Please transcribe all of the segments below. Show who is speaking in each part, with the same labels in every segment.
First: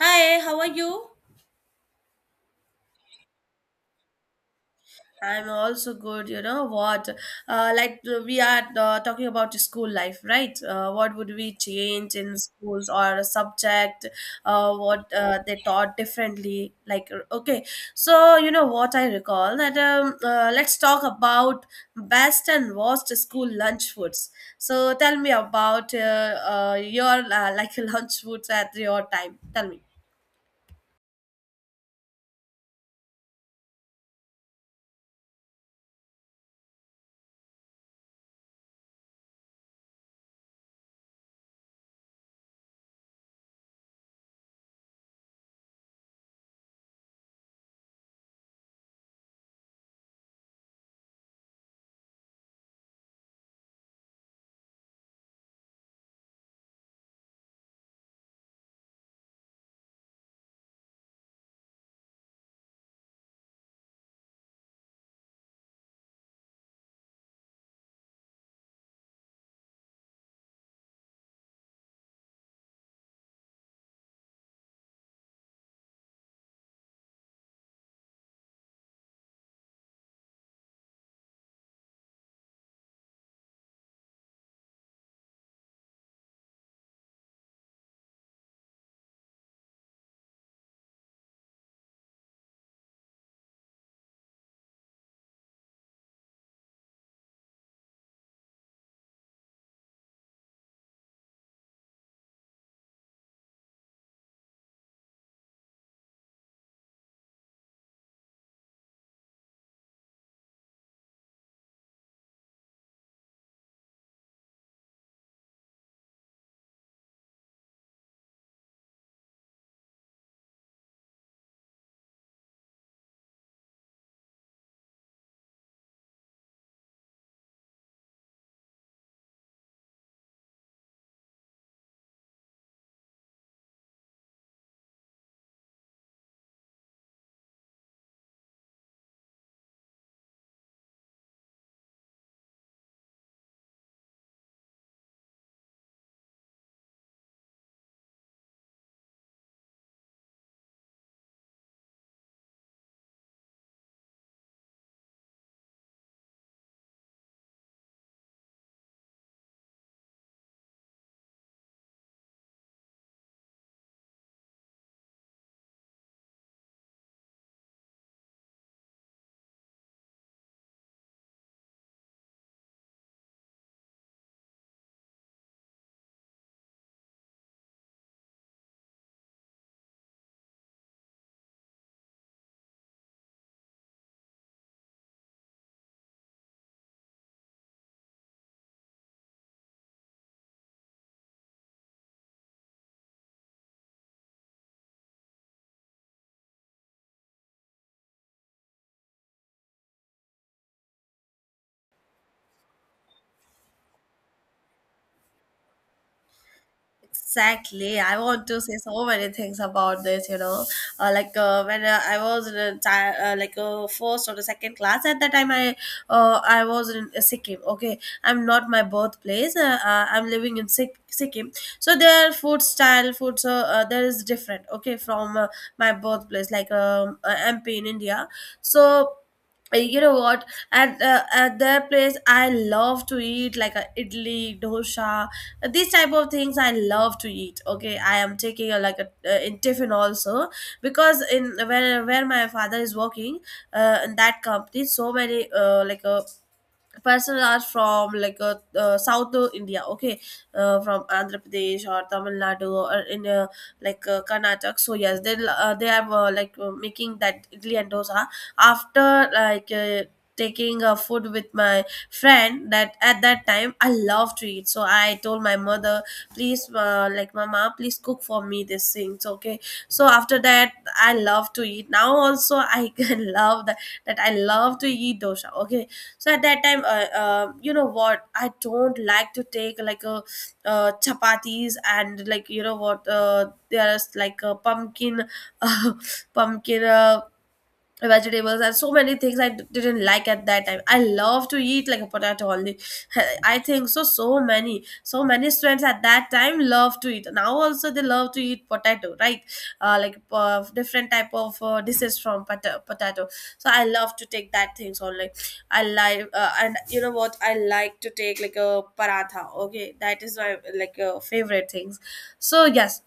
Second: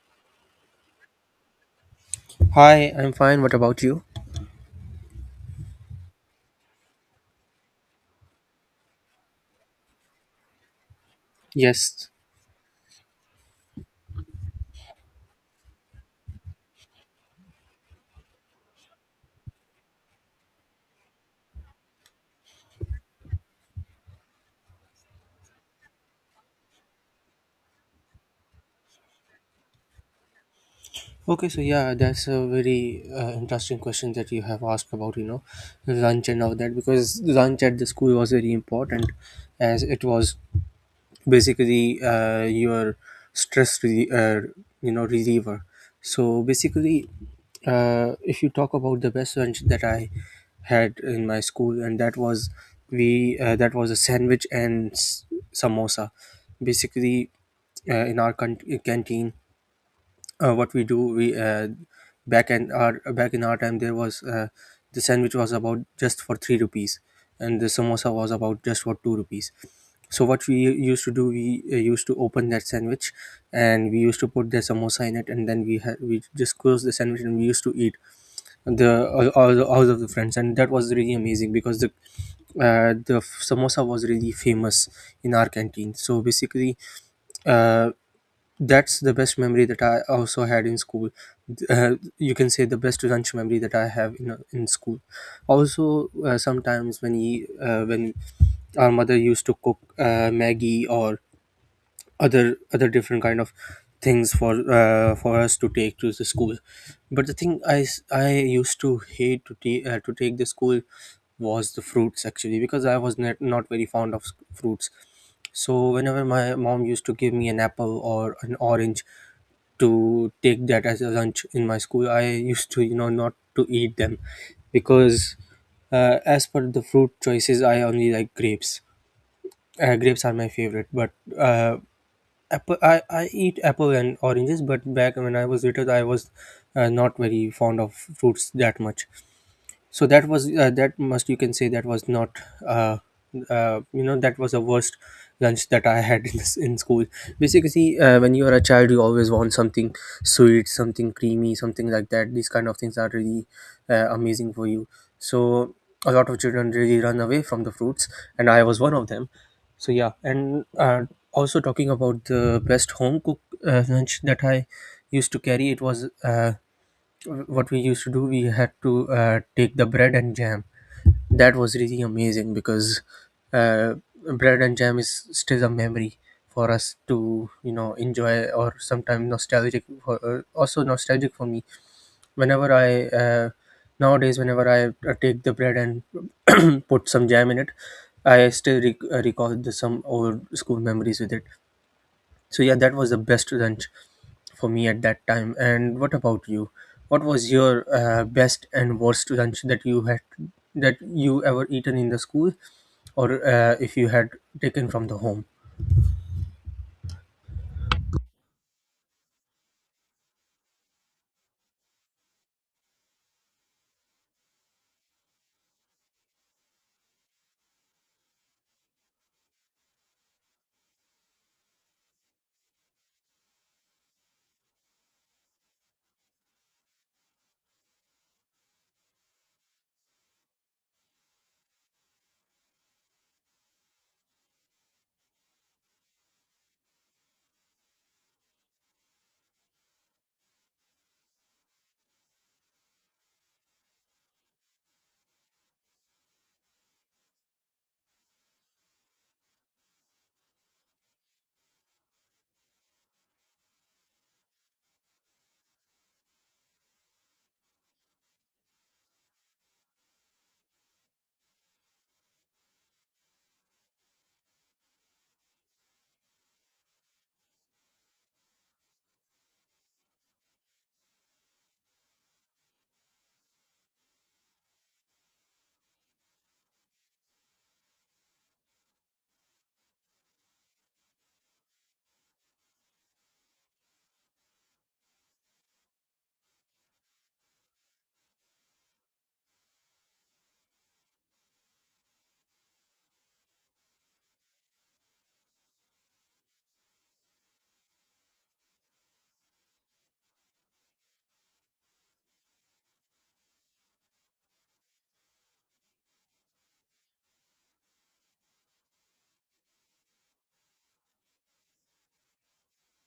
Speaker 1: Hi, how are you?
Speaker 2: Hi, I'm fine. What about you?
Speaker 1: I'm also good, you know what? We are talking about school life, right? What would we
Speaker 2: Yes.
Speaker 1: change in schools or a subject? What they taught differently? Okay, so you know what, I recall that let's talk about best and worst school lunch foods. So tell me about your like lunch foods at your time. Tell me.
Speaker 2: Okay, so yeah, that's a very interesting question that you have asked about, you know, lunch and all that, because lunch at the school was very important as it was basically your stress re- uh, you know reliever. So basically if you talk about the best lunch that I had in my school, and that was we that was a sandwich and samosa. Basically in our canteen, what we do we back in our time, there was the sandwich was about just for 3 rupees and the samosa was about just for 2 rupees. So what we used to do, we used to open that sandwich and we used to put the samosa in it, and then we had, we just closed the sandwich and we used to eat, the all, the- all of the friends, and that was really amazing because the samosa was really famous in our canteen. So basically uh, that's the best memory that I also had in school. You can say the best lunch memory that I have in school. Also, sometimes when our mother used to cook Maggie or other different kind of things for us to take to the school. But the thing I used to hate to take the school was the fruits, actually, because I was not very fond of fruits. So whenever my mom used to give me an apple or an orange, to take that as a lunch in my school, I used to, you know, not to eat them, because, as per the fruit choices, I only like grapes. Grapes are my favorite, but uh, apple, I eat apple and oranges. But back when I was little, I was not very fond of fruits that much. So that was that must you can say that was not uh, you know, that was the worst lunch that I had in school. Basically when you are a child, you always want something sweet, something creamy, something like that. These kind of things are really amazing for you. So a lot of children really run away from the fruits, and I was one of them. So yeah. and Also, talking about the best home cook lunch that I used to carry, it was what we used to do, we had to take the bread and jam. That was really amazing because uh, bread and jam is still a memory for us to, you know, enjoy, or sometimes nostalgic also nostalgic for me, whenever I uh, nowadays whenever I take the bread and put some jam in it, I still recall some old school memories with it. So yeah, that was the best lunch for me at that time. And what about you? What was your best and worst lunch that you had, that you ever eaten in the school, or if you had taken from the home?
Speaker 1: Exactly. I want to say so many things about this. When I was in a first or the second class at that time, I was in Sikkim. Okay, I'm not my birthplace. I'm living in Sikkim. So their food style, food so there is different. Okay, from my birthplace, like MP in India. So, you know what, at their place I love to eat like a idli dosa. These type of things I love to eat. Okay, I am taking a like a in tiffin also, because in where my father is working in that company, so many like a persons are from like south of India. Okay, from Andhra Pradesh or Tamil Nadu or in Karnataka. So yes, they are making that idli and dosa. After like uh, taking a food with my friend, that at that time I love to eat. So I told my mother, please, like, mama, please cook for me these things. Okay, so after that I love to eat. Now also I can love that I love to eat dosha. Okay, so at that time, you know what, I don't like to take like a chapatis. And like, you know what, there's like a pumpkin uh, pumpkin vegetables, and so many things didn't like at that time. I love to eat like a potato only. I think so. So many students at that time love to eat. Now also they love to eat potato, right? Different type of dishes from potato. So I love to take that things only. I like And you know what, I like to take like a paratha. Okay, that is my like favorite things. So yes,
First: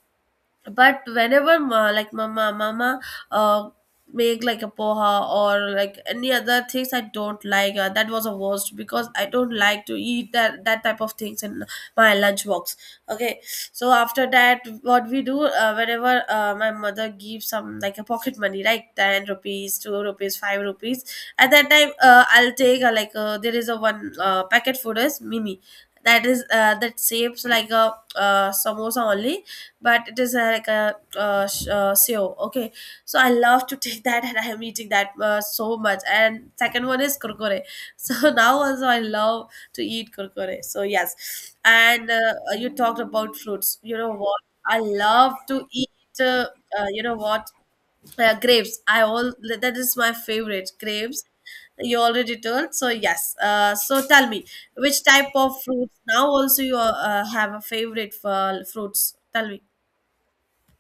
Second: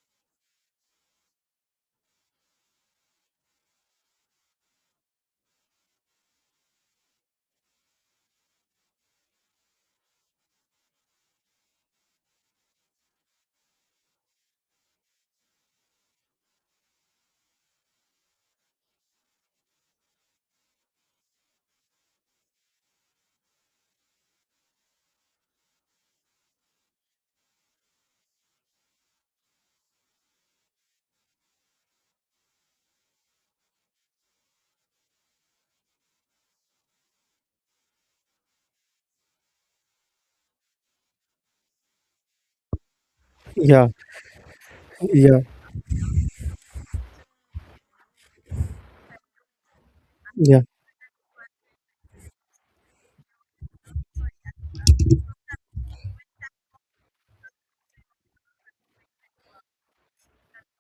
Speaker 1: but whenever ma, like mama uh make like a poha or like any other things, I don't like, that was a worst, because I don't like to eat that type of things in my lunch box. Okay, so after that, what we do, whenever my mother gives some like a pocket money, right? 10 rupees, 2 rupees, 5 rupees. At that time, I'll take, there is a one packet food is mimi. That is that saves like a samosa only, but it is seo. Okay, so I love to take that, and I am eating that so much. And second one is kurkure. So now also I love to eat kurkure. So yes, and you talked about fruits.
Speaker 2: yeah
Speaker 1: You know what, I love
Speaker 2: yeah
Speaker 1: to eat you know what, grapes, I all, that is my
Speaker 2: yeah
Speaker 1: favorite, grapes. You already told. So yes, so tell me, which type of fruits now also you have a favorite for, fruits. Tell me.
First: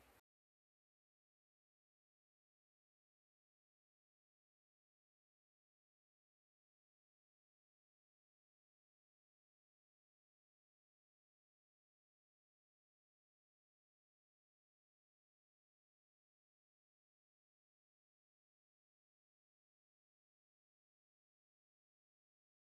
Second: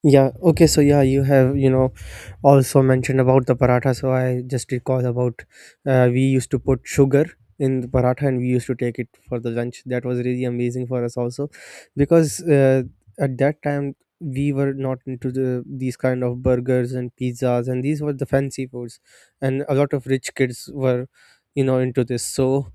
Speaker 2: yeah. Okay, so yeah, you have, you know, also mentioned about the paratha, so I just recall about we used to put sugar in the paratha and we used to take it for the lunch. That was really amazing for us also, because at that time, we were not into the these kind of burgers and pizzas, and these were the fancy foods, and a lot of rich kids were, you know, into this. So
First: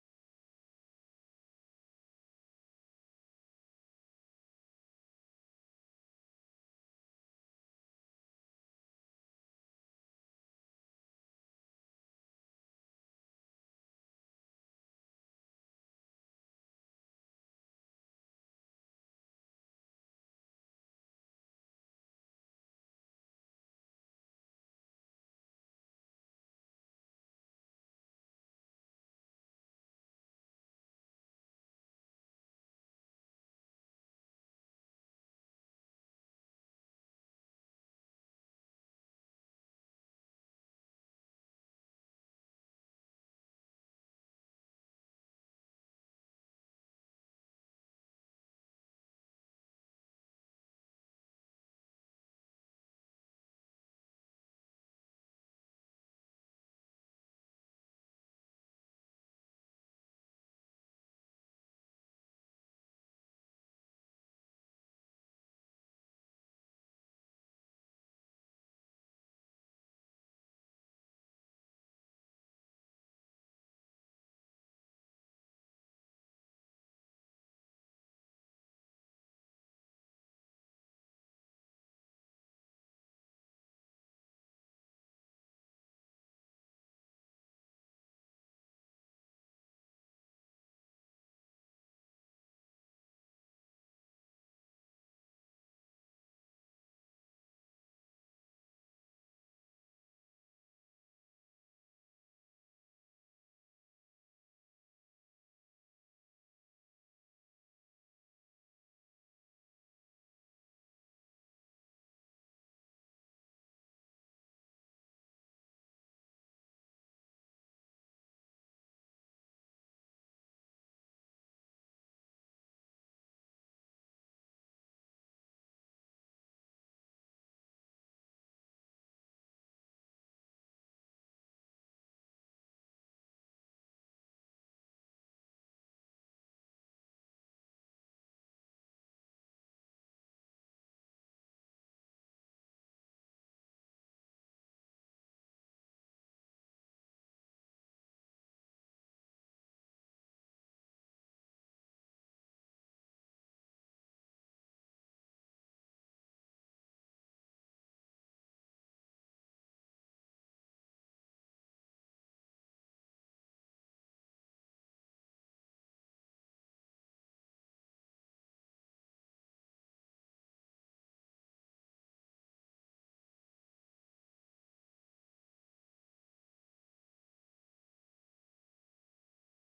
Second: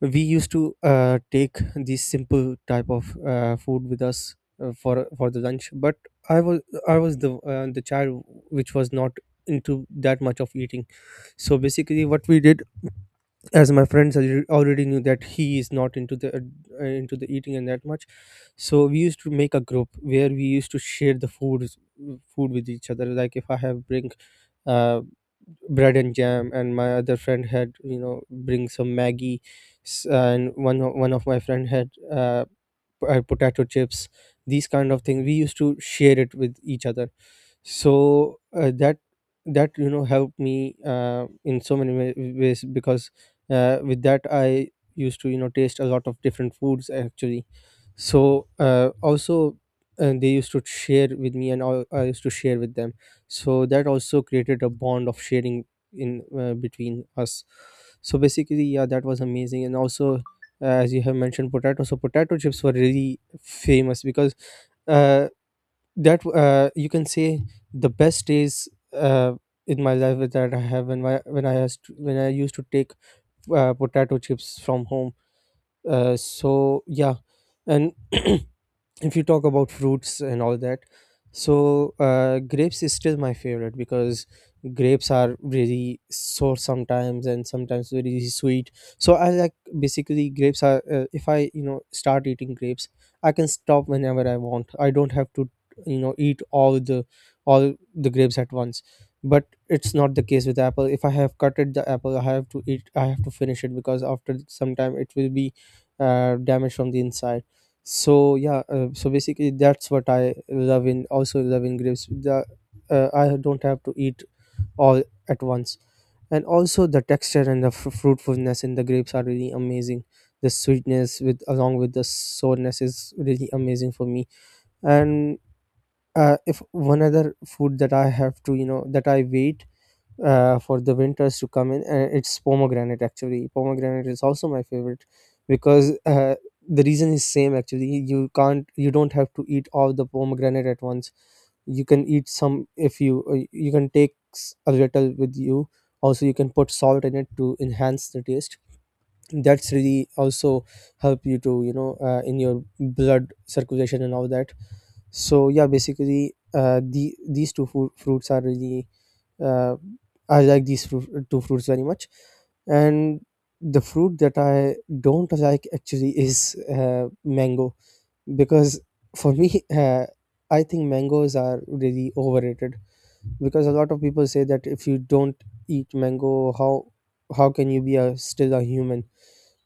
Speaker 2: we used to take this simple type of food with us for the lunch. But i was I was the child which was not into that much of eating. So basically, what we did, as my friends already knew that he is not into the into the eating and that much. So we used to make a group where we used to share the food with each other. Like if I have bring. Uh, Bread and jam, and my other friend had, you know, bring some Maggie, and one of my friend had potato chips. These kind of things we used to share it with each other. So that that, you know, helped me in so many ways, because with that I used to, you know, taste a lot of different foods actually. So also they used to share with me and all, I used to share with them, so that also created a bond of sharing in between us. So basically, yeah, that was amazing. And also as you have mentioned potato, so potato chips were really famous because uh, that you can say the best days in my life is that I have, when I used to, when I used to take potato chips from home. So yeah, and if you talk about fruits and all that, so grapes is still my favorite because grapes are really sour sometimes and sometimes very sweet. So I like, basically grapes are if I, you know, start eating grapes, I can stop whenever I want. I don't have to, you know, eat all the grapes at once. But it's not the case with apple. If I have cutted the apple, I have to eat, I have to finish it, because after some time it will be damaged from the inside. So yeah, so basically that's what I love in, also love in grapes, the I don't have to eat all at once. And also the texture and the fruitfulness in the grapes are really amazing. The sweetness with, along with the sourness is really amazing for me. And if one other food that I have to, you know, that I wait for the winters to come in. It's pomegranate, actually. Pomegranate is also my favorite because the reason is same, actually. You can't, you don't have to eat all the pomegranate at once. You can eat some if you you can take a little with you. Also, you can put salt in it to enhance the taste. That's really also help you to, you know, in your blood circulation and all that. So yeah, basically, the fruits are really uh, I like these two fruits very much. And the fruit that I don't like, actually, is mango, because for me I think mangoes are really overrated, because a lot of people say that if you don't eat mango, how can you be a still a human.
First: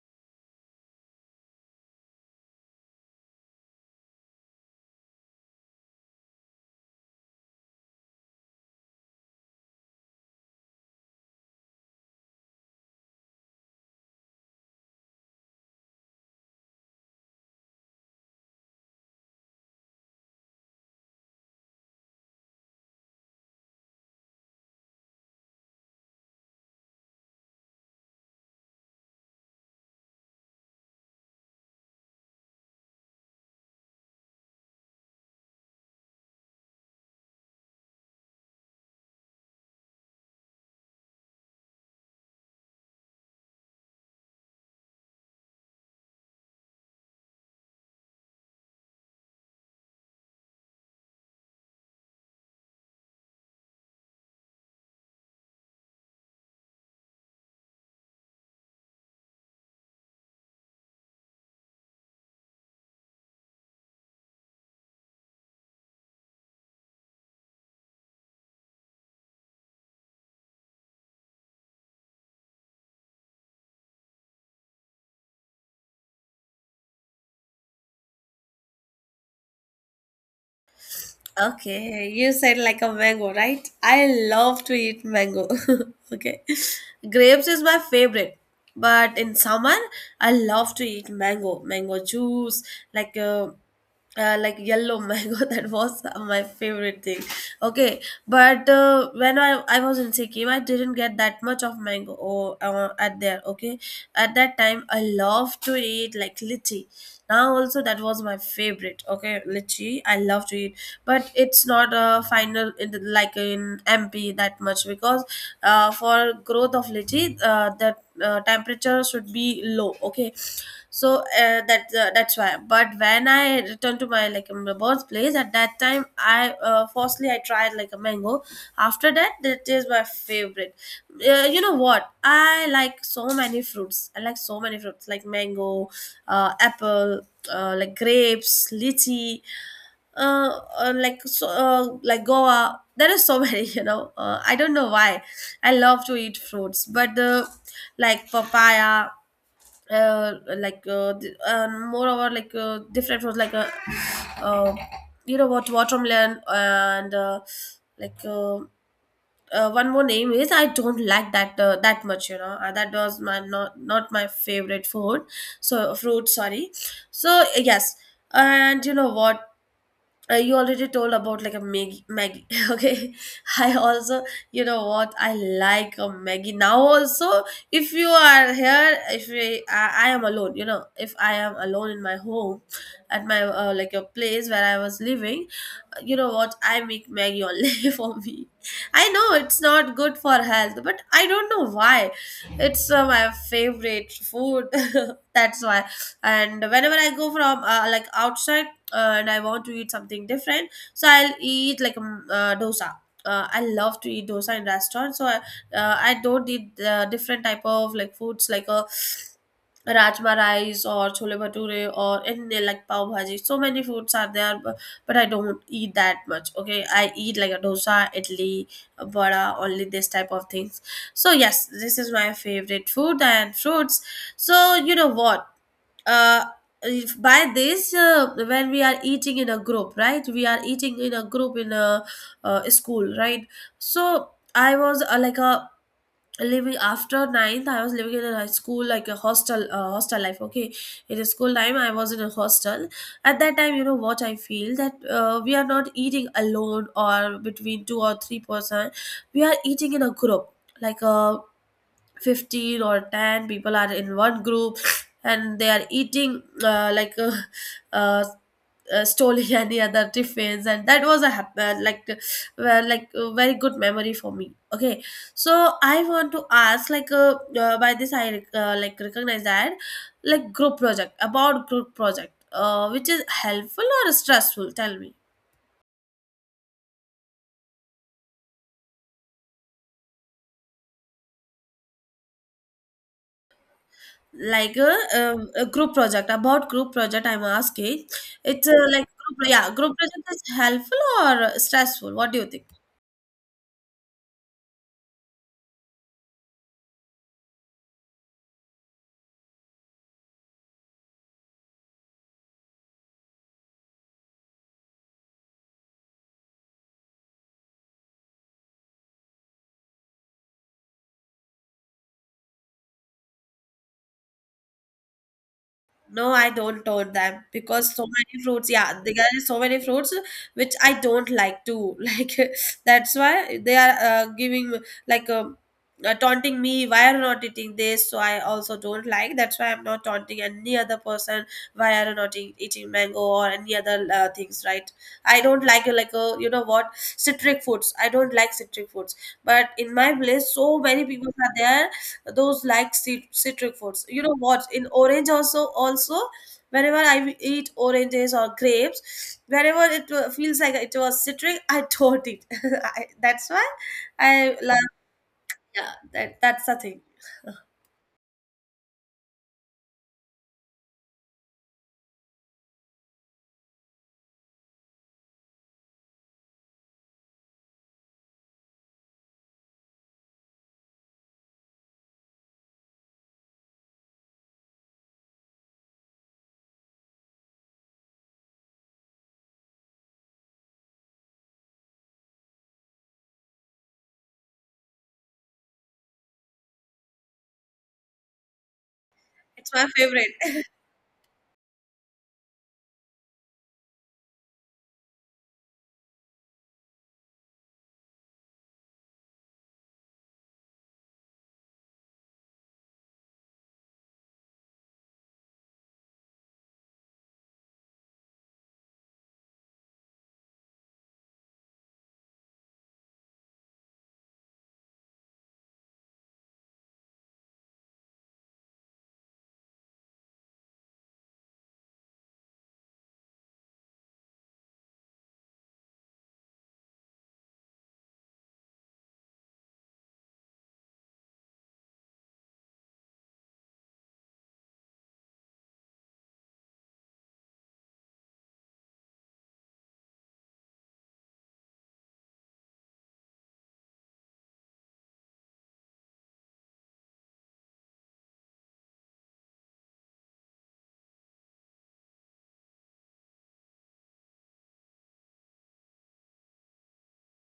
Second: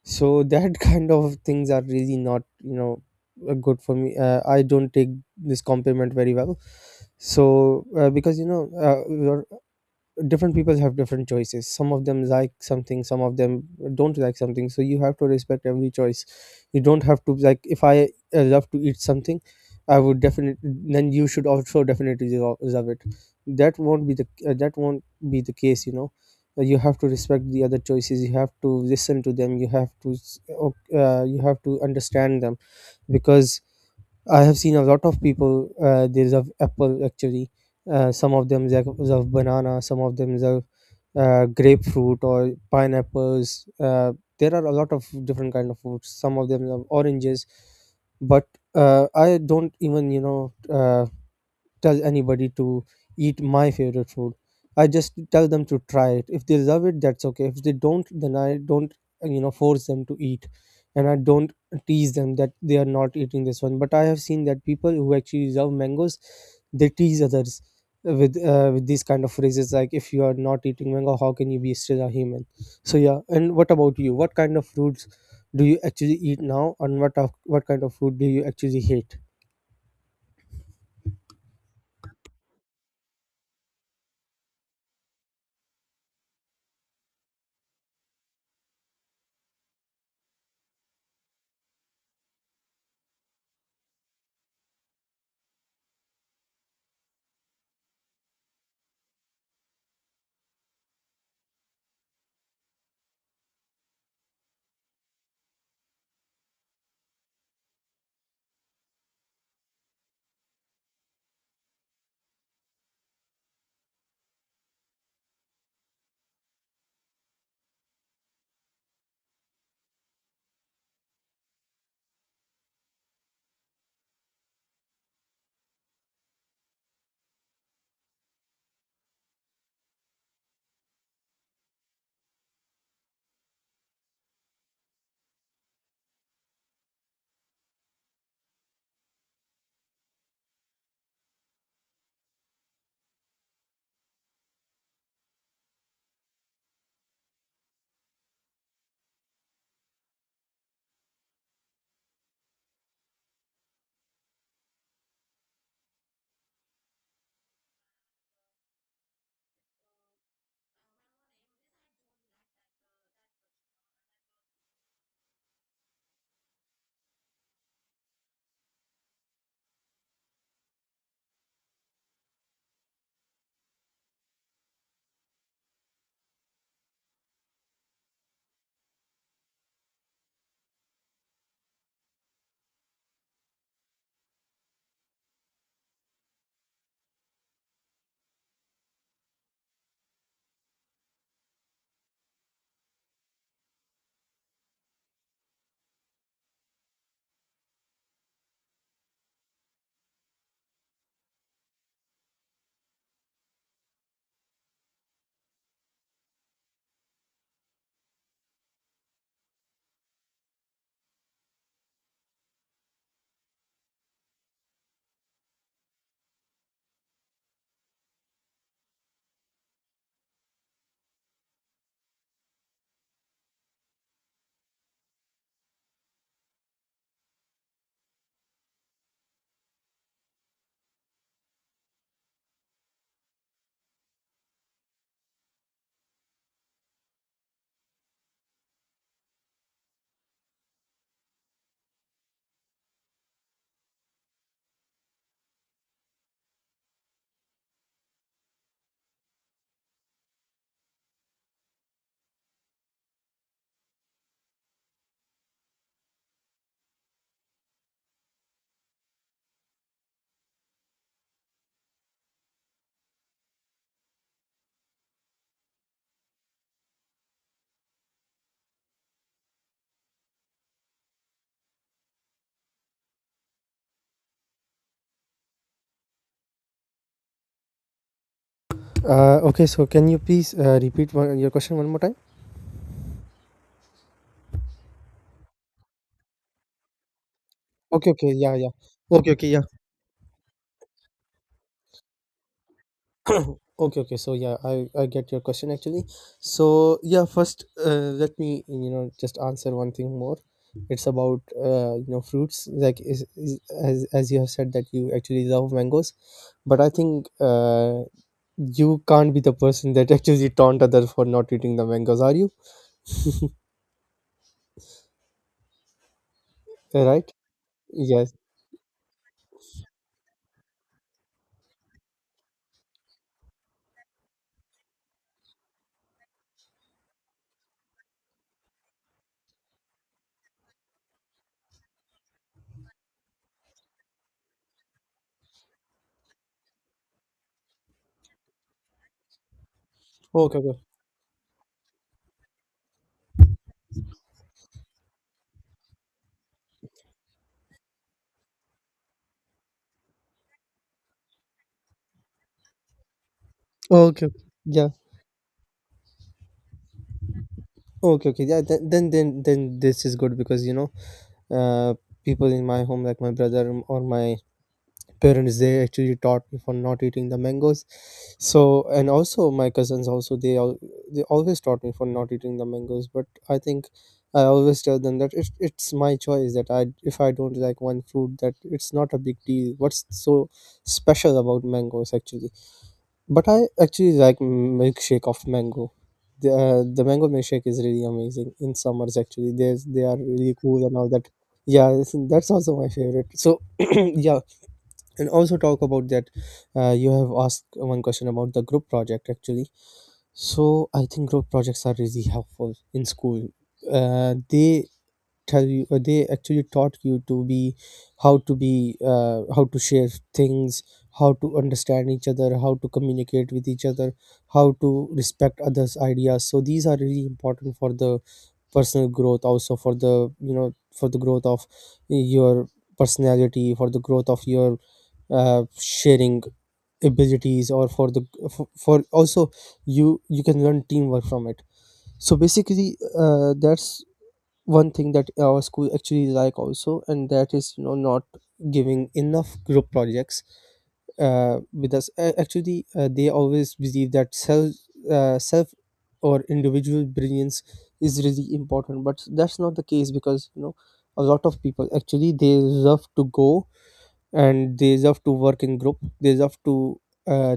Speaker 2: So that kind of things are really not, you know, good for me. I don't take this compliment very well. So because, you know, uh, different people have different choices. Some of them like something, some of them don't like something, so you have to respect every choice. You don't have to, like, if I love to eat something, I would definitely, then you should also definitely love it. That won't be the that won't be the case, you know. You have to respect the other choices. You have to listen to them. You have to you have to understand them, because I have seen a lot of people. They love apple, actually. Some of them they love banana. Some of them love grapefruit or pineapples. There are a lot of different kind of fruits. Some of them love oranges, but I don't even, you know, tell anybody to eat my favorite food. I just tell them to try it. If they love it, that's okay. If they don't, then I don't, you know, force them to eat. And I don't tease them that they are not eating this one. But I have seen that people who actually love mangoes, they tease others with these kind of phrases like, "If you are not eating mango, how can you be still a human?" So yeah. And what about you? What kind of fruits do you actually eat now, and what kind of food do you actually hate?
Speaker 1: Okay, you said like a mango, right? I love to eat mango. Okay. Grapes is my favorite. But in summer, I love to eat mango, mango juice, like uh, like yellow mango. That was my favorite thing. Okay, but when I was in Sikkim, I didn't get that much of mango or at there. Okay, at that time, I love to eat like lychee. Now also, that was my favorite. Okay, litchi. I love to eat, but it's not a final in the, like in MP that much, because for growth of litchi, the temperature should be low. Okay, so, that's why. But when I returned to my like my birthplace at that time, I firstly I tried like a mango. After that, that is my favorite. You know what? I like so many fruits. I like so many fruits like mango, apple, like grapes, lychee, uh, like so, like Goa. There is so many. I don't know why. I love to eat fruits, but like papaya, uh, moreover, like different fruits, like uh, you know what, watermelon and like. One more name is I don't like that that much. That was my not my favorite food. So fruit, sorry. So yes, and you know what? You already told about like a Maggie, Maggie. Okay, I also, you know what, I like a Maggie now. Also, if you are here, if we, I am alone, you know, if I am alone in my home, at my like a place where I was living, you know what, I make Maggie only for me. I know it's not good for health, but I don't know why it's my favorite food. That's why. And whenever I go from like outside, and I want to eat something different, so I'll eat like dosa. I love to eat dosa in restaurants, so I don't eat different type of like foods like a rajma rice or chole bhature or any like pav bhaji. So many foods are there, but I don't eat that much. Okay, I eat like a dosa, idli, a vada, only this type of things. So yes, this is my favorite food and fruits. So you know what? Uh, if by this, when we are eating in a group, right? We are eating in a group in a school, right? So I was like a, living after ninth I was living in a high school, like a hostel life. Okay, in a school time I was in a hostel. At that time, you know what, I feel that we are not eating alone or between two or three person, we are eating in a group, like 15 or 10 people are in one group, and they are eating uh, stolen any other tiffins. And that was a like, well, like a very good memory for me. Okay, so I want to ask, like, by this I like recognize that, like group project, about group project, which is helpful or stressful. Tell me.
Speaker 2: Okay, so can you please repeat your question one more time?
Speaker 1: Like, a group project, about group project I'm asking.
Speaker 2: Okay, okay, yeah,
Speaker 1: It's
Speaker 2: yeah.
Speaker 1: like
Speaker 2: Okay,
Speaker 1: group,
Speaker 2: okay, yeah.
Speaker 1: yeah, group project is helpful or stressful, what do you think?
Speaker 2: Okay, okay. So yeah, I get your question, actually. So yeah, first let me, you know, just answer one thing more. It's about fruits like as you have said that you actually love mangoes, but I think you can't be the person that actually taunt others for not eating the mangoes, are you?
Speaker 1: No, I don't own
Speaker 2: Right?
Speaker 1: them, because so
Speaker 2: Yes.
Speaker 1: many fruits. Yeah, there are so many fruits which I don't like to like. That's why they are giving, like, taunting me. Why are you not eating this? So I also don't like. That's why I'm not taunting any other person. Why are you not eating mango or any other things? Right? I don't like you know what, citric foods. I don't like citric foods. But in my place,
Speaker 2: Okay.
Speaker 1: so
Speaker 2: Okay.
Speaker 1: many people are there those like citric foods. You know what, in orange also whenever I eat oranges or grapes, whenever it feels like it was citric, I don't eat I, that's why
Speaker 2: Okay. Okay.
Speaker 1: I love.
Speaker 2: Yeah.
Speaker 1: Yeah, that's the thing.
Speaker 2: Okay, okay, yeah. Then, this is good because uh, people in my home, like my brother or my parents, they actually taught me for not eating the mangoes. So, and also my cousins, also they always taught me for not eating the mangoes. But I think I always tell them that it's my choice, that I if I don't like one fruit, that it's not a big deal. What's so special about mangoes actually? But I actually like milkshake of mango. The mango milkshake is really amazing in summers. Actually,
Speaker 1: It's
Speaker 2: there's
Speaker 1: my
Speaker 2: they are
Speaker 1: favorite.
Speaker 2: really cool and all that. Yeah, that's also my favorite. So yeah, and also talk about that. You have asked one question about the group project actually. So I think group projects are really helpful in school. Uh, they they actually taught you to be, how to share things, how to understand each other, how to communicate with each other, how to respect others ideas. So these are really important for the personal growth, also for the for the growth of your personality, for the growth of your sharing abilities, or for the for also you can learn teamwork from it. So basically that's one thing that our school actually is like, also, and that is not giving enough group projects with us. Actually they always believe that self or individual brilliance is really important, but that's not the case, because a lot of people actually, they love to go and they love to work in group, they love to uh,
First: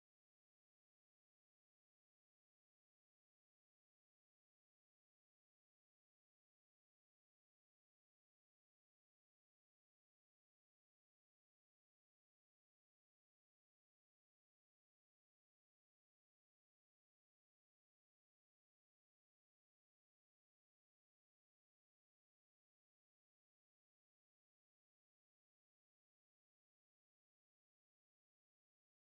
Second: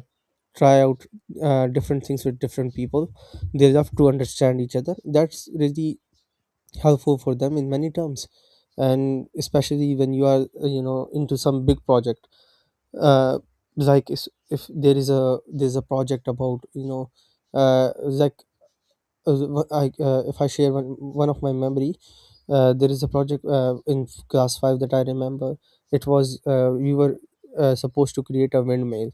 Speaker 2: try out different things with different people, they love to understand each other, that's really helpful for them in many terms. And especially when you are into some big project, uh, like if there is a there's a project about like if one of my memory. There is a project in class 5 that I remember. It was we were supposed to create a windmill.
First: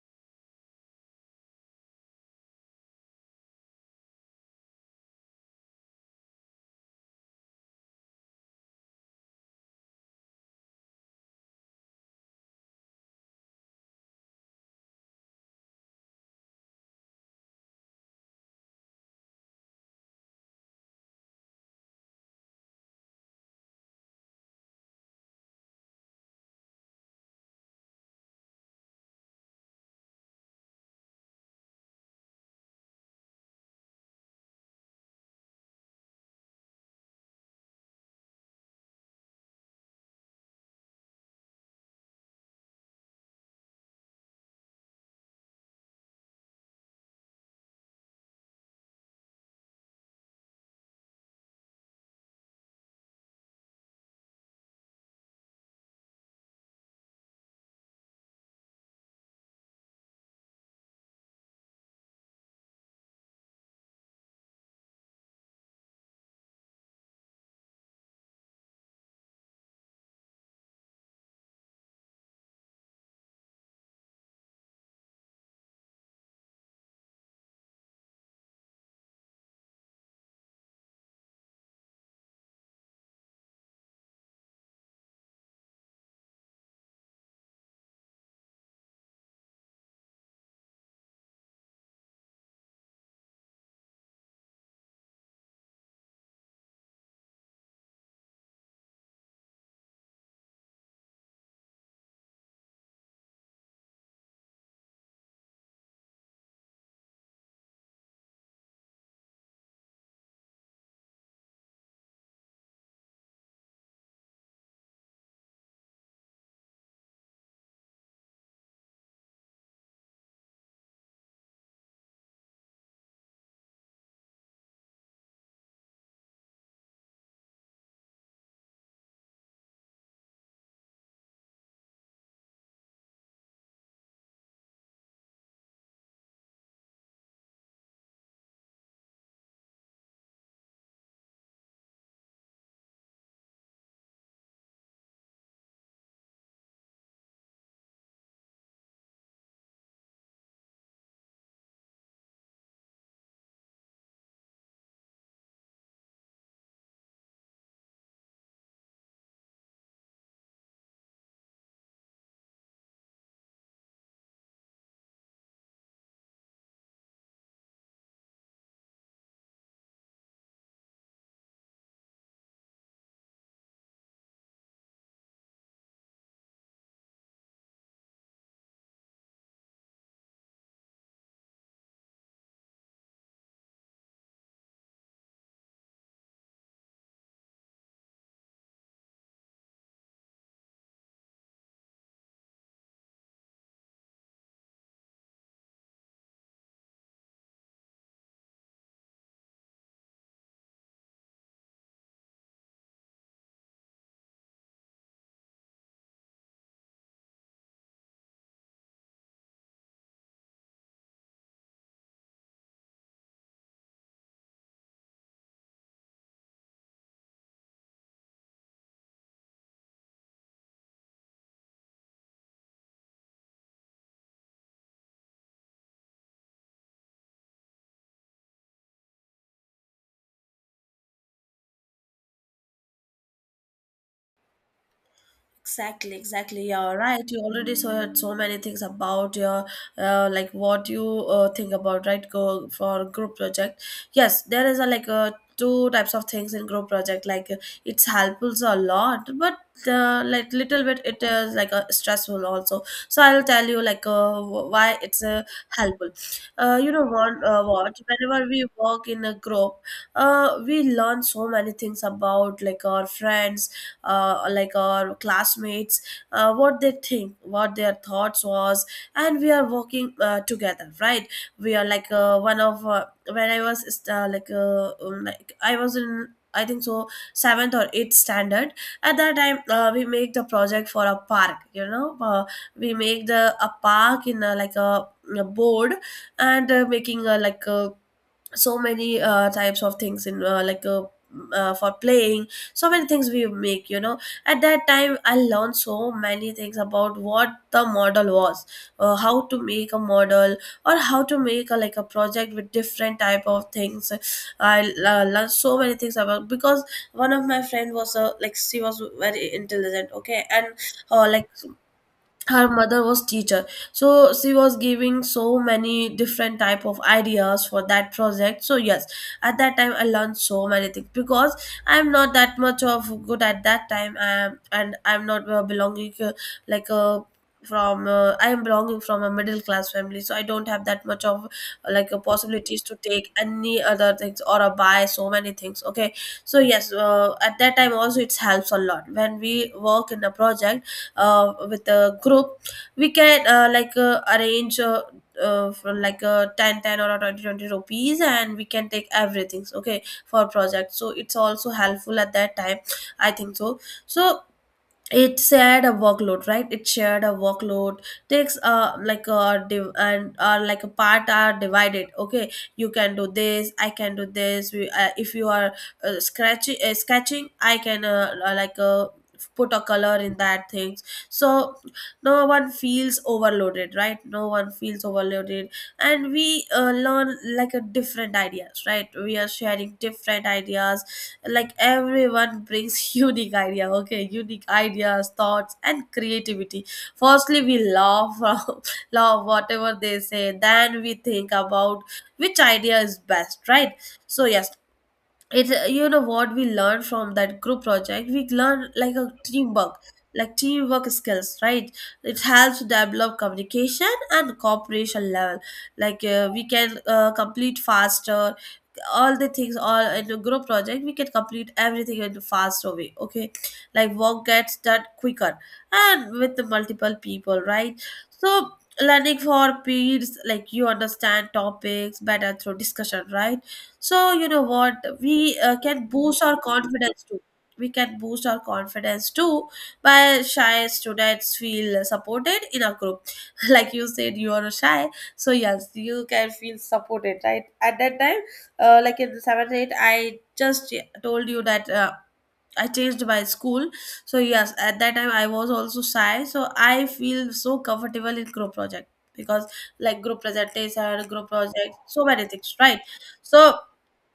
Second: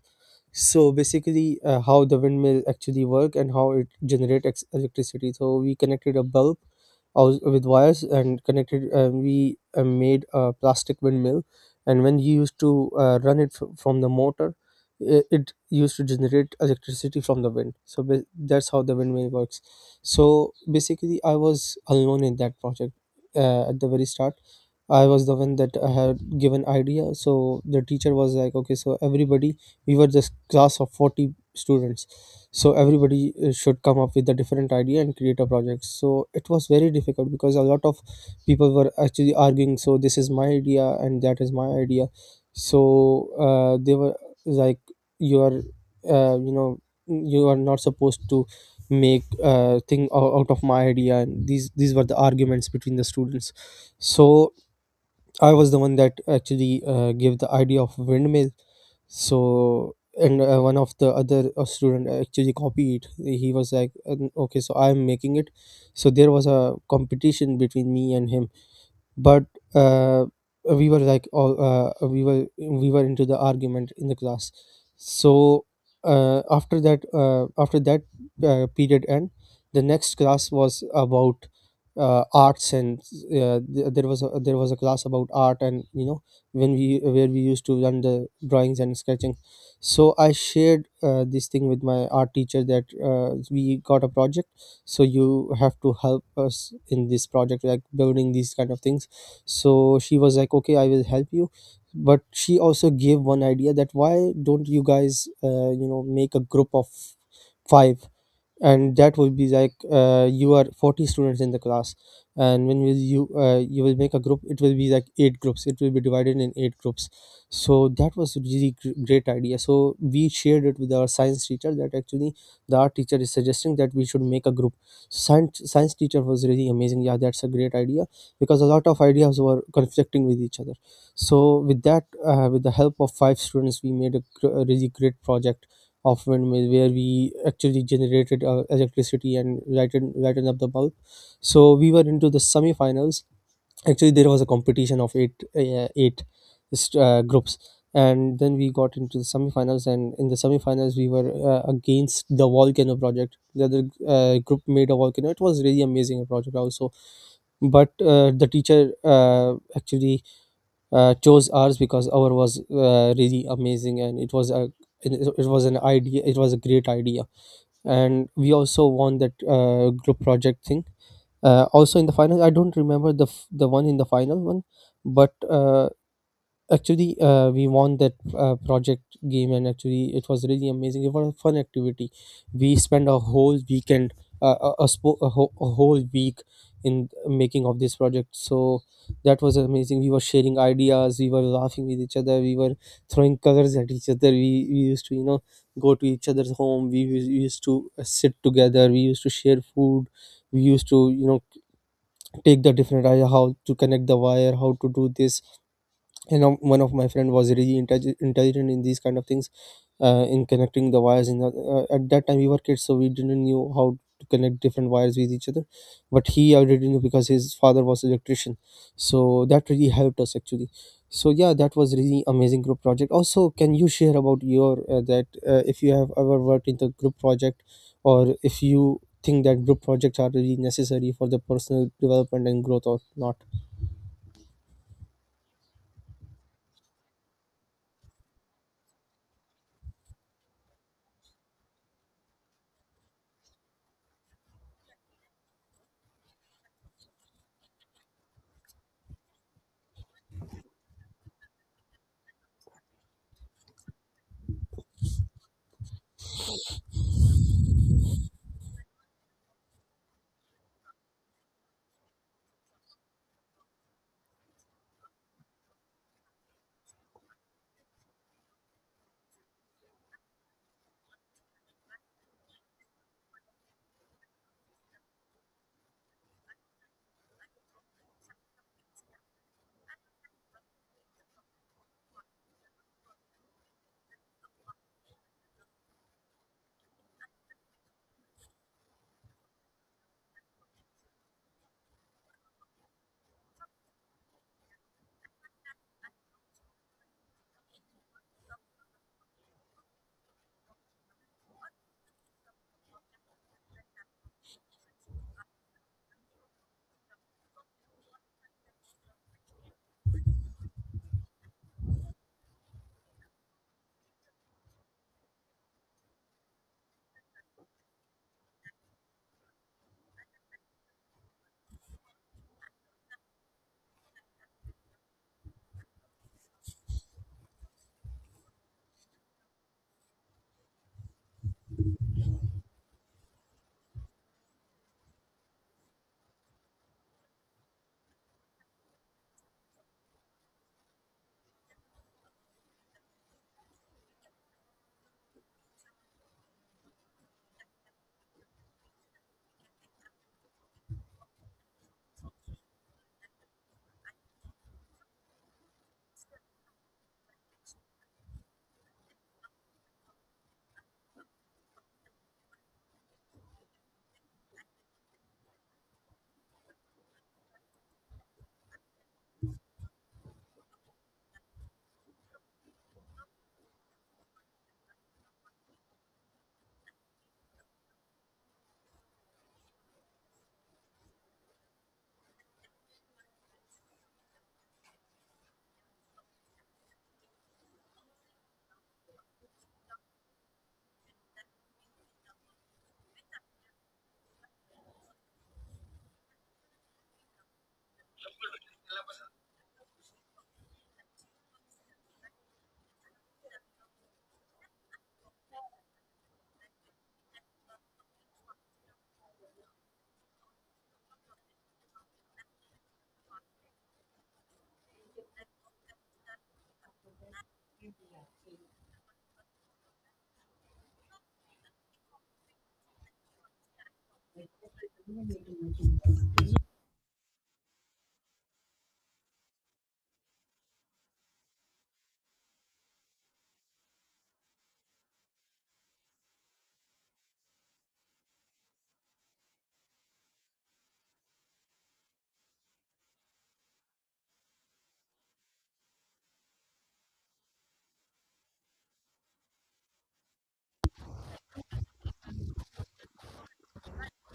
Speaker 2: So basically how the windmill actually work, and how it generate electricity, so we connected a bulb with wires, and connected we made a plastic windmill. And when you used to run it from the motor, it used to generate electricity from the wind. So that's how the windmill works. So basically I was alone in that project at the very start. I was the one that I had given idea. So the teacher was like, okay, so everybody, we were this class of 40 students, so everybody should come up with a different idea and create a project. So it was very difficult because a lot of people were actually arguing, so, this is my idea and that is my idea. So they were like, you are uh, you know you are not supposed to make thing out of my idea, and these were the arguments between the students. So I was the one that actually gave the idea of windmill. So, and one of the other student actually copied, he was like, Okay, so I'm making it." So there was a competition between me and him. But uh, we were into the argument in the class. So after that period end, the next class was about arts. And there was a class about art, and you know when we used to learn the drawings and sketching. So I shared this thing with my art teacher, that we got a project, so you have to help us in this project, like building these kind of things. So she was like, okay, I will help you. But she also gave one idea, that why don't you guys make a group of five, and that will be like you are 40 students in the class, and when will you you will make a group, it will be like eight groups, it will be divided in eight groups. So that was a really great idea, so we shared it with our science teacher, that actually the art teacher is suggesting that we should make a group. Science science teacher was really amazing, yeah, that's a great idea, because a lot of ideas were conflicting with each other. So with that with the help of five students, we made a really great project of windmill, where we actually generated electricity and lighten up the bulb. So we were into the semifinals. Actually, there was a competition of eight groups, and then we got into the semifinals. And in the semifinals we were against the volcano project. The other group made a volcano, it was really amazing project also, but the teacher actually chose ours, because our was really amazing, and it was a it it was an idea, it was a great idea. And we also won that group project thing also. In the final, I don't remember the the one in the final one, but actually we won that project game. And actually it was really amazing, it was a fun activity. We spent a whole weekend, a whole week in making of this project. So that was amazing, we were sharing ideas, we were laughing with each other, we were throwing colors at each other, we used to go to each other's home, we used to sit together, we used to share food, we used to take the different idea, how to connect the wire, how to do this. And one of my friend was really intelligent in these kind of things, in connecting the wires, in the, at that time we were kids, so we didn't knew how to connect different wires with each other. But he already knew because his father was electrician, so that really helped us actually. So yeah, that was really amazing group project. Also, can you share about your that if you have ever worked in the group project, or if you think that group projects are really necessary for the personal development and growth or not?
Speaker 1: Exactly, exactly. Yeah, right. You already so heard so many things about your, like what you think about, right? Go for group project. Yes, there is a like two types of things in group project. It's helpful a lot, but like little bit it is like stressful also. So I'll tell you, like, why it's helpful. You know what? What? Whenever we work in a group, we learn so many things about like our friends, like our classmates, what they think, what their thoughts was. And we are working together, right? We are like one of when I was like I was in, I think so, seventh or eighth standard. At that time, we make the project for a park. You know, we make the a park in a, like a board and making a like a so many types of things in for playing so many things we make, you know. At that time I learned so many things about what the model was, how to make a model, or how to make a like a project with different type of things. I learned so many things about because one of my friend was a, like, she was very intelligent, okay, and like her mother was teacher, so she was giving so many different type of ideas for that project. So yes, at that time I learned so many things because I'm not that much of good at that time I am, and I'm not belonging like a, from I am belonging from a middle class family, so I don't have that much of like a possibilities to take any other things or buy so many things, okay. So yes, at that time also it helps a lot when we work in a project with a group. We can arrange for like a 10 10 or a 20 20 rupees and we can take everything, okay, for project, so it's also helpful at that time, I think so. So it shared a workload, right? It shared a workload, takes like a div- and like a part are divided, okay. You can do this, I can do this. We, if you are scratching, sketching, I can like put a color in that things, so no one feels overloaded, right? No one feels overloaded. And we learn like a different ideas, right? We are sharing different ideas, like everyone brings unique idea, okay, unique ideas, thoughts and creativity. Firstly we laugh, laugh whatever they say, then we think about which idea is best, right? So yes, it's you know what, we learn from that group project, we learn like a teamwork, like teamwork skills, right? It helps to develop communication and cooperation level. Like we can complete faster all the things, all in a group project we can complete everything in a faster way, okay, like work gets done quicker, and with the multiple people, right? So learning for peers, like you understand topics better through discussion, right? So you know what, we can boost our confidence too. We can boost our confidence too, by shy students feel supported in a group. Like you said, you are shy, so yes, you can feel supported, right? At that time, like in the seventh eight, I just told you that. I changed my school. So yes, at that time I was also shy, so I feel so comfortable in group project because, like, group presentation, group project, so many things, right? So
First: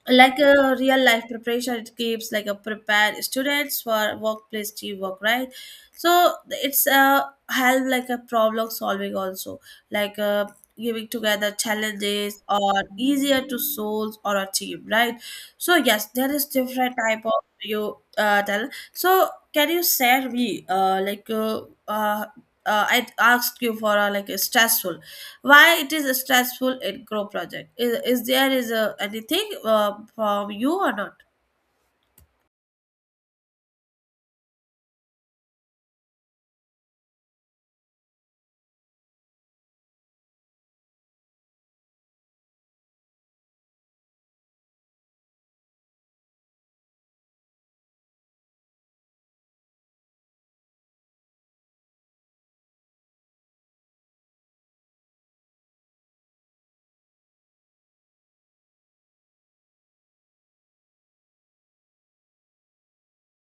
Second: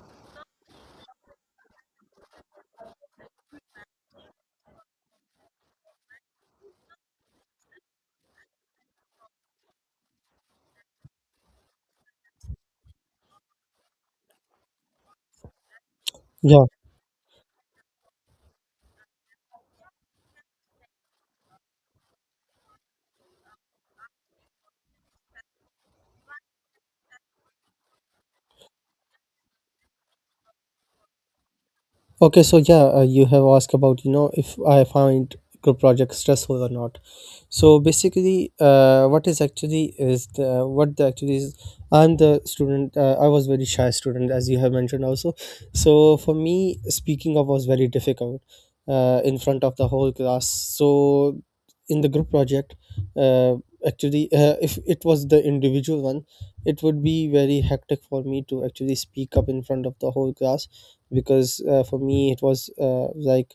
Speaker 1: like a real life preparation, it keeps like a prepare students for workplace teamwork, right? So it's a help like a problem solving also, like giving together challenges or easier to solve or achieve, right? So yes, there is
Speaker 2: Yeah.
Speaker 1: different type of you tell, so can you share me uh, I asked you for like a stressful, why it is stressful in grow project? Is there is a, anything from you or not?
Speaker 2: Okay, so yeah, you have asked about, if I find group projects stressful or not. So basically what the actually is, I'm the student. I was very shy student, as you have mentioned also. So for me, speaking up was very difficult in front of the whole class. So in the group project uh, actually, if it was the individual one, it would be very hectic for me to actually speak up in front of the whole class. Because for me it was like,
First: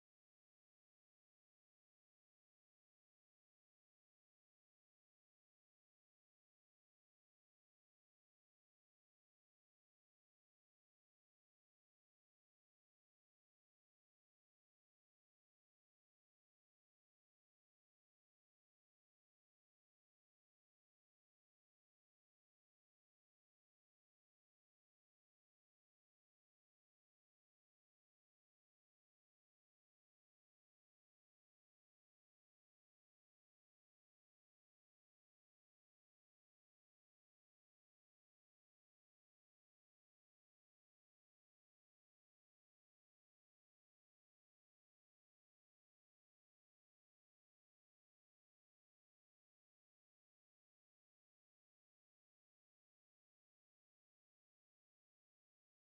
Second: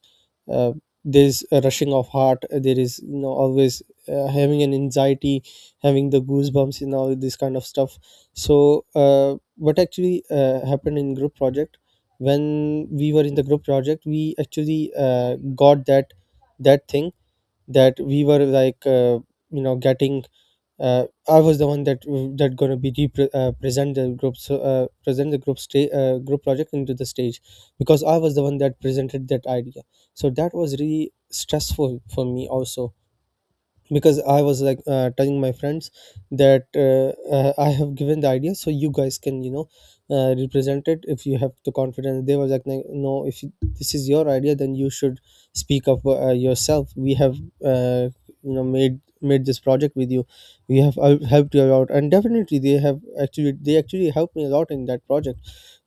Speaker 2: uh, there's a rushing of heart, there is always having an anxiety, having the goosebumps, and all this kind of stuff. So what actually happened in group project, when we were in the group project, we actually got that thing, that we were like getting, I was the one that gonna be present the group, so present the group group project into the stage, because I was the one that presented that idea. So that was really stressful for me also, because I was like telling my friends that I have given the idea, so you guys can, represent it if you have the confidence. They were like, "No, no, if you- this is your idea, then you should speak up yourself, we have uh, made this project with you, we have helped you out." And definitely they have actually helped me a lot in that project.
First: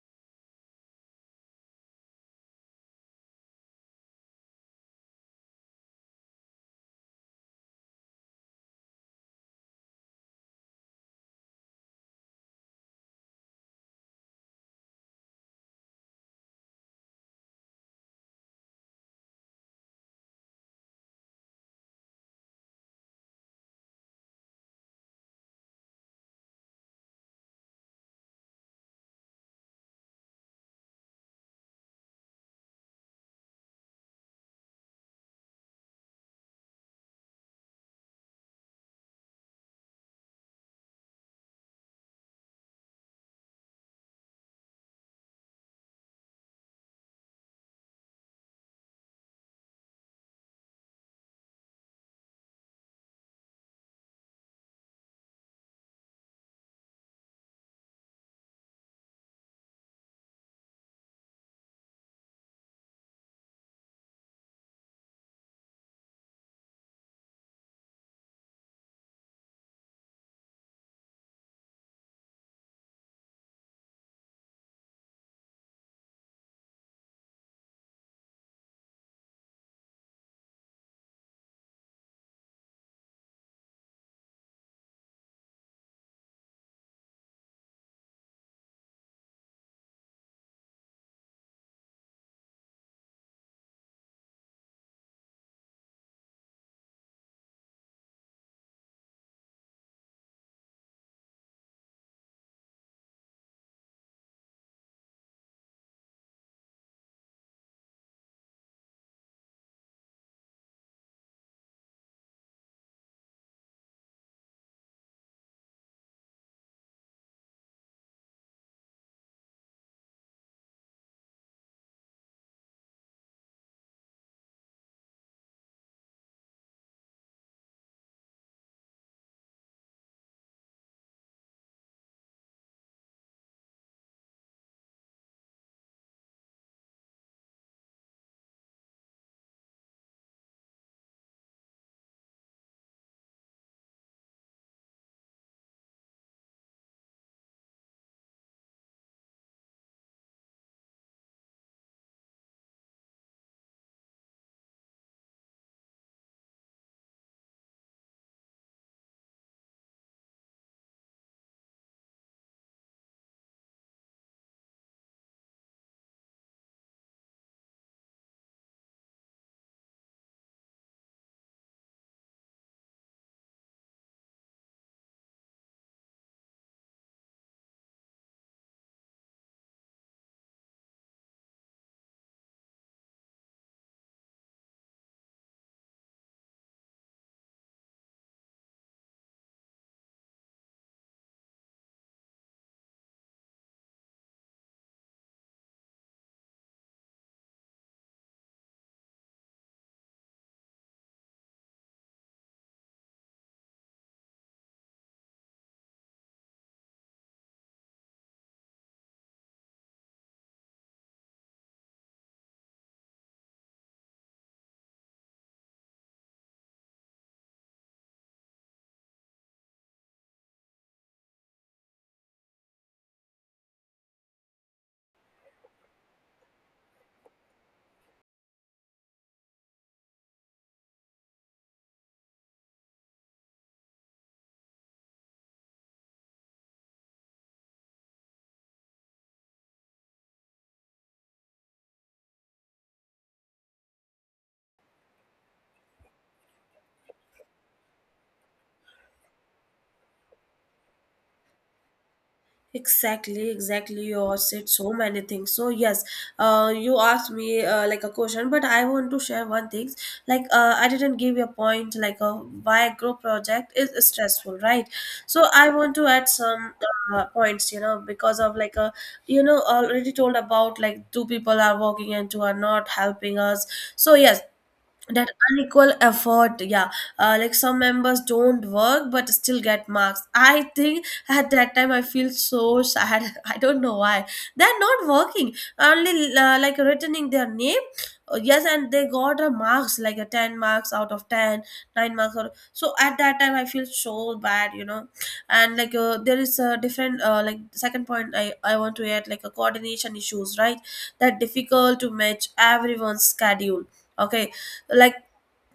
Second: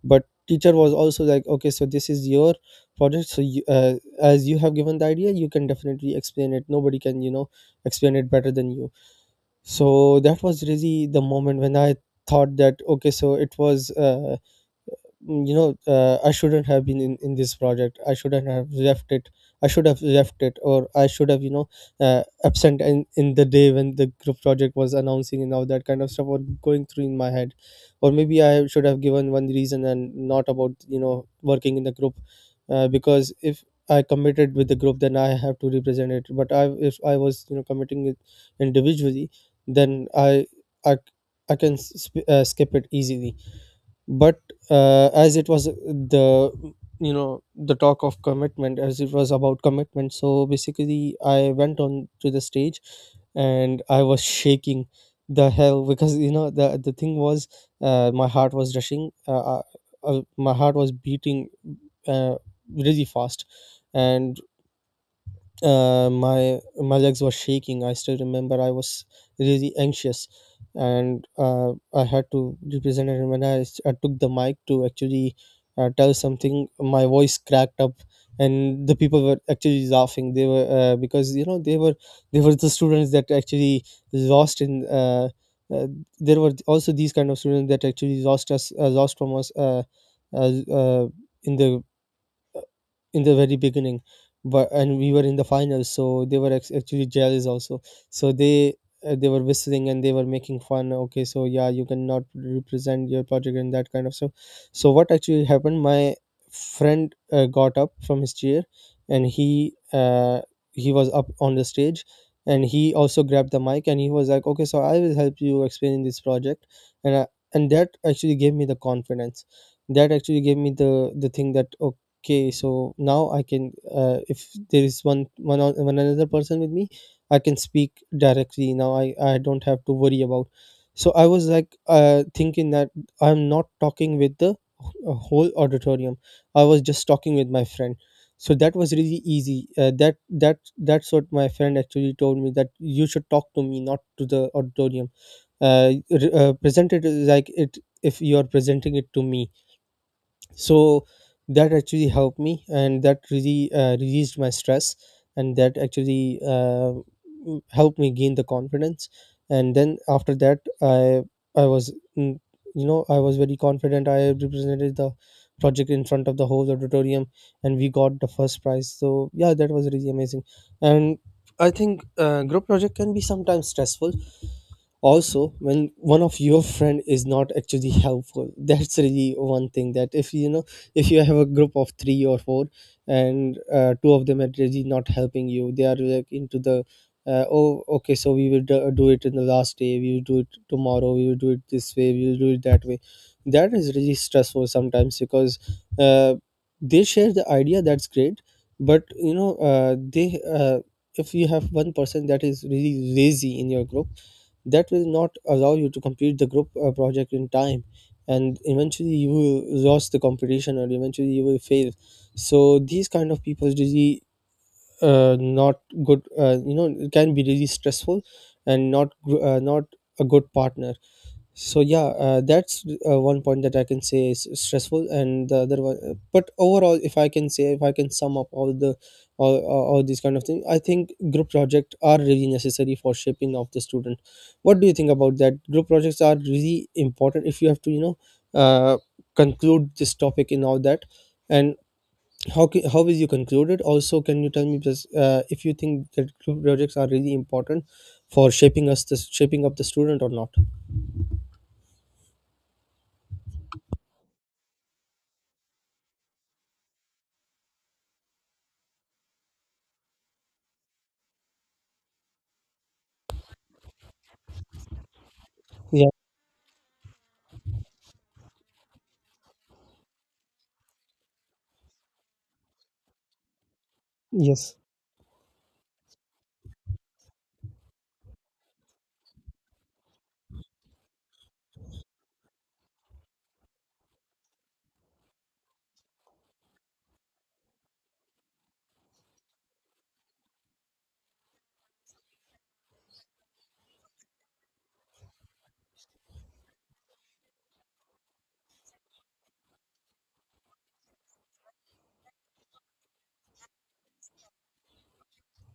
Speaker 2: But teacher was also like, okay, so this is your project, so you, as you have given the idea, you can definitely explain it, nobody can explain it better than you. So that was really the moment when I thought that, okay, so it was I shouldn't have been in this project, I shouldn't have left it, I should have left it, or I should have Absent in the day when the group project was announcing and all that kind of stuff were going through in my head, or maybe I should have given one reason and not about working in the group. Because if I committed with the group, then I have to represent it, but I if I was committing it individually, then i, I can skip it easily. But as it was the, the talk of commitment, as it was about commitment, so basically I went on to the stage and I was shaking the hell, because the thing was, my heart was rushing, my heart was beating uh, really fast. And my legs were shaking. I still remember i was really anxious, and I had to represent it. When I took the mic to actually tell something, my voice cracked up, and the people were actually laughing. They were because they were, they were the students that actually lost in. uh, there were also these kind of students that actually lost from us uh, uh, in the, in the very beginning. But and we were in the finals, so they were actually jealous also. So they, they were whistling and they were making fun. Okay, so yeah, you cannot represent your project and that kind of stuff. So what actually happened, my friend got up from his chair, and he was up on the stage, and he also grabbed the mic, and he was like, okay, so I will help you explain this project. and I, and that actually gave me the confidence. That actually gave me the thing that, okay, so now I can, if there is one another person with me, I can speak directly. Now i don't have to worry about. So I was like thinking that I'm not talking with the whole auditorium, I was just talking with my friend. So that was really easy. That that's what my friend actually told me, that you should talk to me, not to the auditorium. uh, Present it, like it, if you are presenting it to me. So that actually helped me, and that really released my stress, and that actually helped me gain the confidence. And then after that, i was I was very confident. I represented the project in front of the whole auditorium, and we got the first prize, so yeah, that was really amazing. And I think group project can be sometimes stressful also when one of your friend is not actually helpful. That's really one thing, that if you know, if you have a group of three or four, and two of them are really not helping you, they are like into the, oh okay, so we will do it in the last day, we will do it tomorrow, we will do it this way, we will do it that way. That is really stressful sometimes, because uh, they share the idea, that's great, but you know they if you have one person that is really lazy in your group, that will not allow you to complete the group project in time, and eventually you will lose the competition, or eventually you will fail. So these kind of people really, not good, you know, it can be really stressful, and not a good partner. So yeah, that's one point that I can say is stressful, and the other one, but overall, if I can say, if I can sum up all the, all these kind of things, I think group projects are really necessary for shaping of the student. What do you think about that? Group projects are really important, if you have to, uh, conclude this topic and all that, and how will you conclude it also? Can you tell me just, if you think that group projects are really important for shaping up the student or not?
Speaker 1: Exactly, exactly. You said so many things. So yes, you asked me like a question, but I want to share one thing. Like I didn't give you a point like why group project is stressful, right? So I want to
Speaker 2: Yeah.
Speaker 1: add some points, you know, because of like a, you know, already told about like two people are working and two are not helping us. So yes,
Speaker 2: Yes.
Speaker 1: that unequal effort, yeah, like some members don't work but still get marks. I think at that time I feel so sad, I don't know why. They're not working only, like returning their name. Yes, and they got a marks like a 10 marks out of 10, 9 marks or, so at that time I feel so bad, you know. And like there is a different like second point I want to add, like a coordination issues, right? That difficult to match everyone's schedule, okay. Like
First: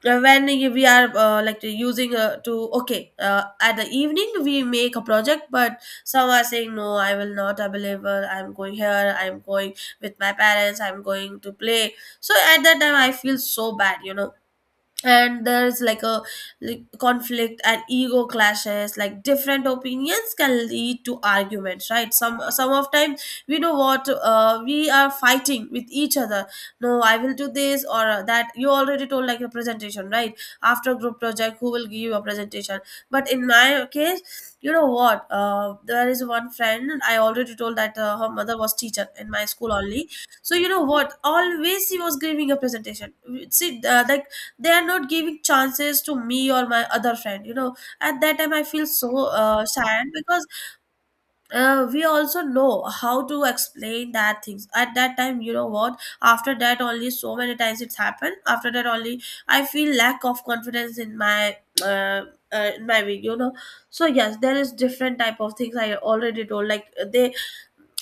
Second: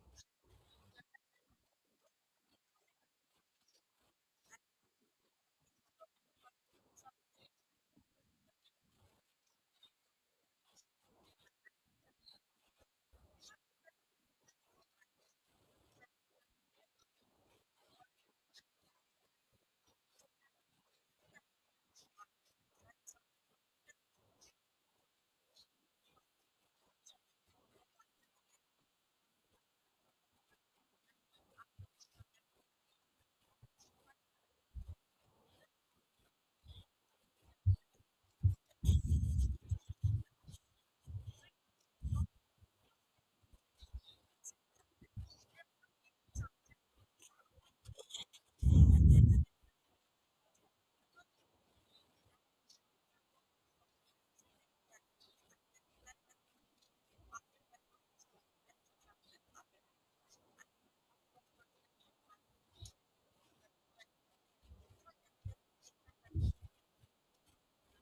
Speaker 1: when we are like using to okay, at the evening we make a project, but some are saying no, I will not available, I'm going here, I'm going with my parents, I'm going to play. So at that time I feel so bad, you know. And there's like a, like conflict and ego clashes, like different opinions can lead to arguments, right? Some of time we know what, we are fighting with each other. No, I will do this or that. You already told like a presentation, right? After group project, who will give you a presentation? But in my case, you know what, there is one friend and I already told that her mother was teacher in my school only. So you know what, always she was giving a presentation. See, like they are not giving chances to me or my other friend, you know. At that time I feel so sad because we also know how to explain that things. At that time, you know what, after that only so many times it's happened, after that only I feel lack of confidence uh, in my video, you know. So yes, there is different type of things I already told, like they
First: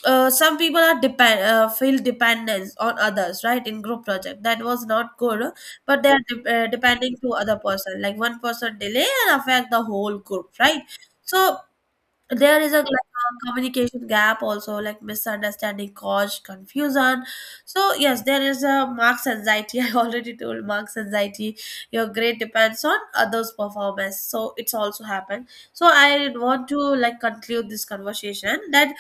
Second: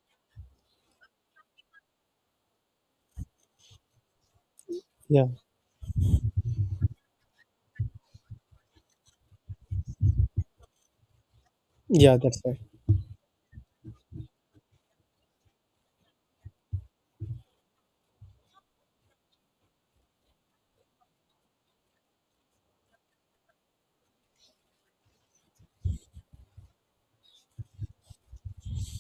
Speaker 1: some people are depend feel dependence on others, right, in group project. That was not
Speaker 2: Yeah,
Speaker 1: good, but they are depending to other person, like one person delay and affect the whole group, right? So
Speaker 2: yeah, that's right.
Speaker 1: there is a like a communication gap also, like misunderstanding cause confusion. So yes, there is a marks anxiety. I already told marks anxiety, your grade depends on others performance, so it's also happened. So I want to like conclude this conversation, that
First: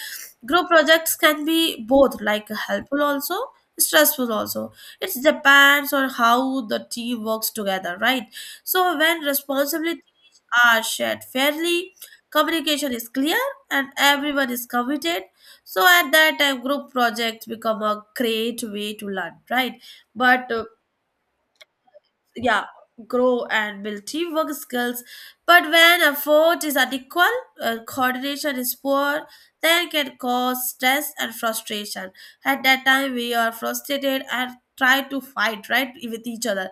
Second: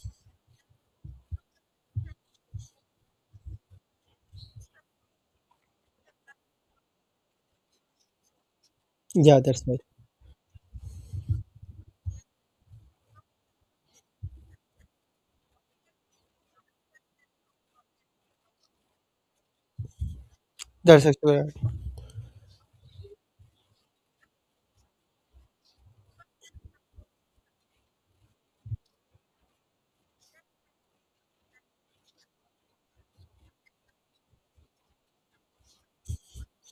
Speaker 1: group projects can be both like helpful also, stressful also. It depends on how the team works together, right? So when
Speaker 2: Yeah, that's right.
Speaker 1: responsibilities are shared fairly, communication is clear, and everyone is committed, so at that time group projects become a great way to learn, right? But
Speaker 2: That's actually right.
Speaker 1: yeah, grow and build teamwork skills. But when effort is unequal, coordination is poor, then can cause stress and frustration. At that time we are frustrated and try to fight, right, with each other.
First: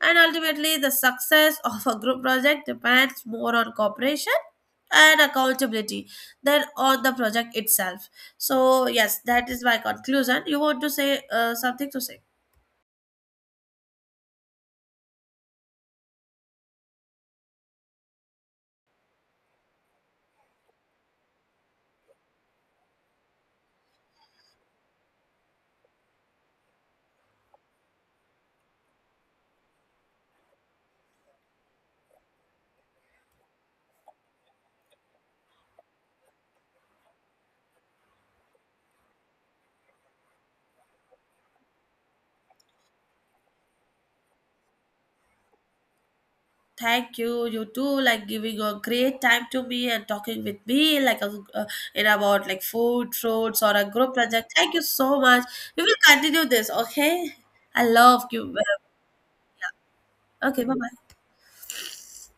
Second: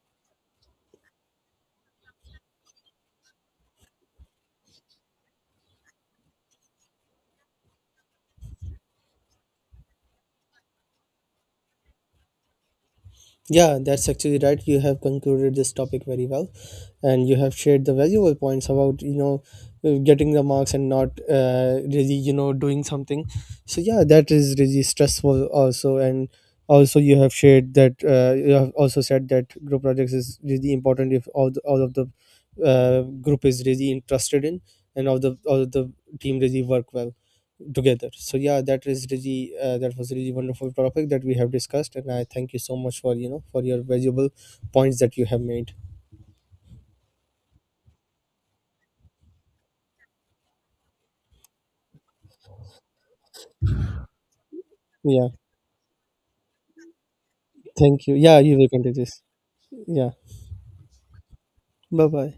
Speaker 1: And ultimately the success of a group project depends more on cooperation and accountability than on the project itself. So yes, that is my conclusion. You want to say something to say?
Speaker 2: Yeah, that's actually right. You have concluded this topic very well, and you have shared the valuable points about, getting the marks and not really, doing something. So yeah, that is really stressful also. And also you have shared that you have also said that group projects is really important if all of the group is really interested in, and all of the team really work well together. So yeah, that is really that was really wonderful topic that we have discussed, and I thank you so much for for your valuable points that you have made.
Speaker 1: Thank you. You too, like giving a great time to me and talking with me, like a, uh, in about like food, fruits, or a group project. Thank you so
Speaker 2: Yeah.
Speaker 1: much. We will continue this. Okay, I
Speaker 2: Thank you.
Speaker 1: love
Speaker 2: Yeah,
Speaker 1: you.
Speaker 2: you will
Speaker 1: Well,
Speaker 2: continue this. Yeah.
Speaker 1: okay, bye bye.
Speaker 2: Bye bye.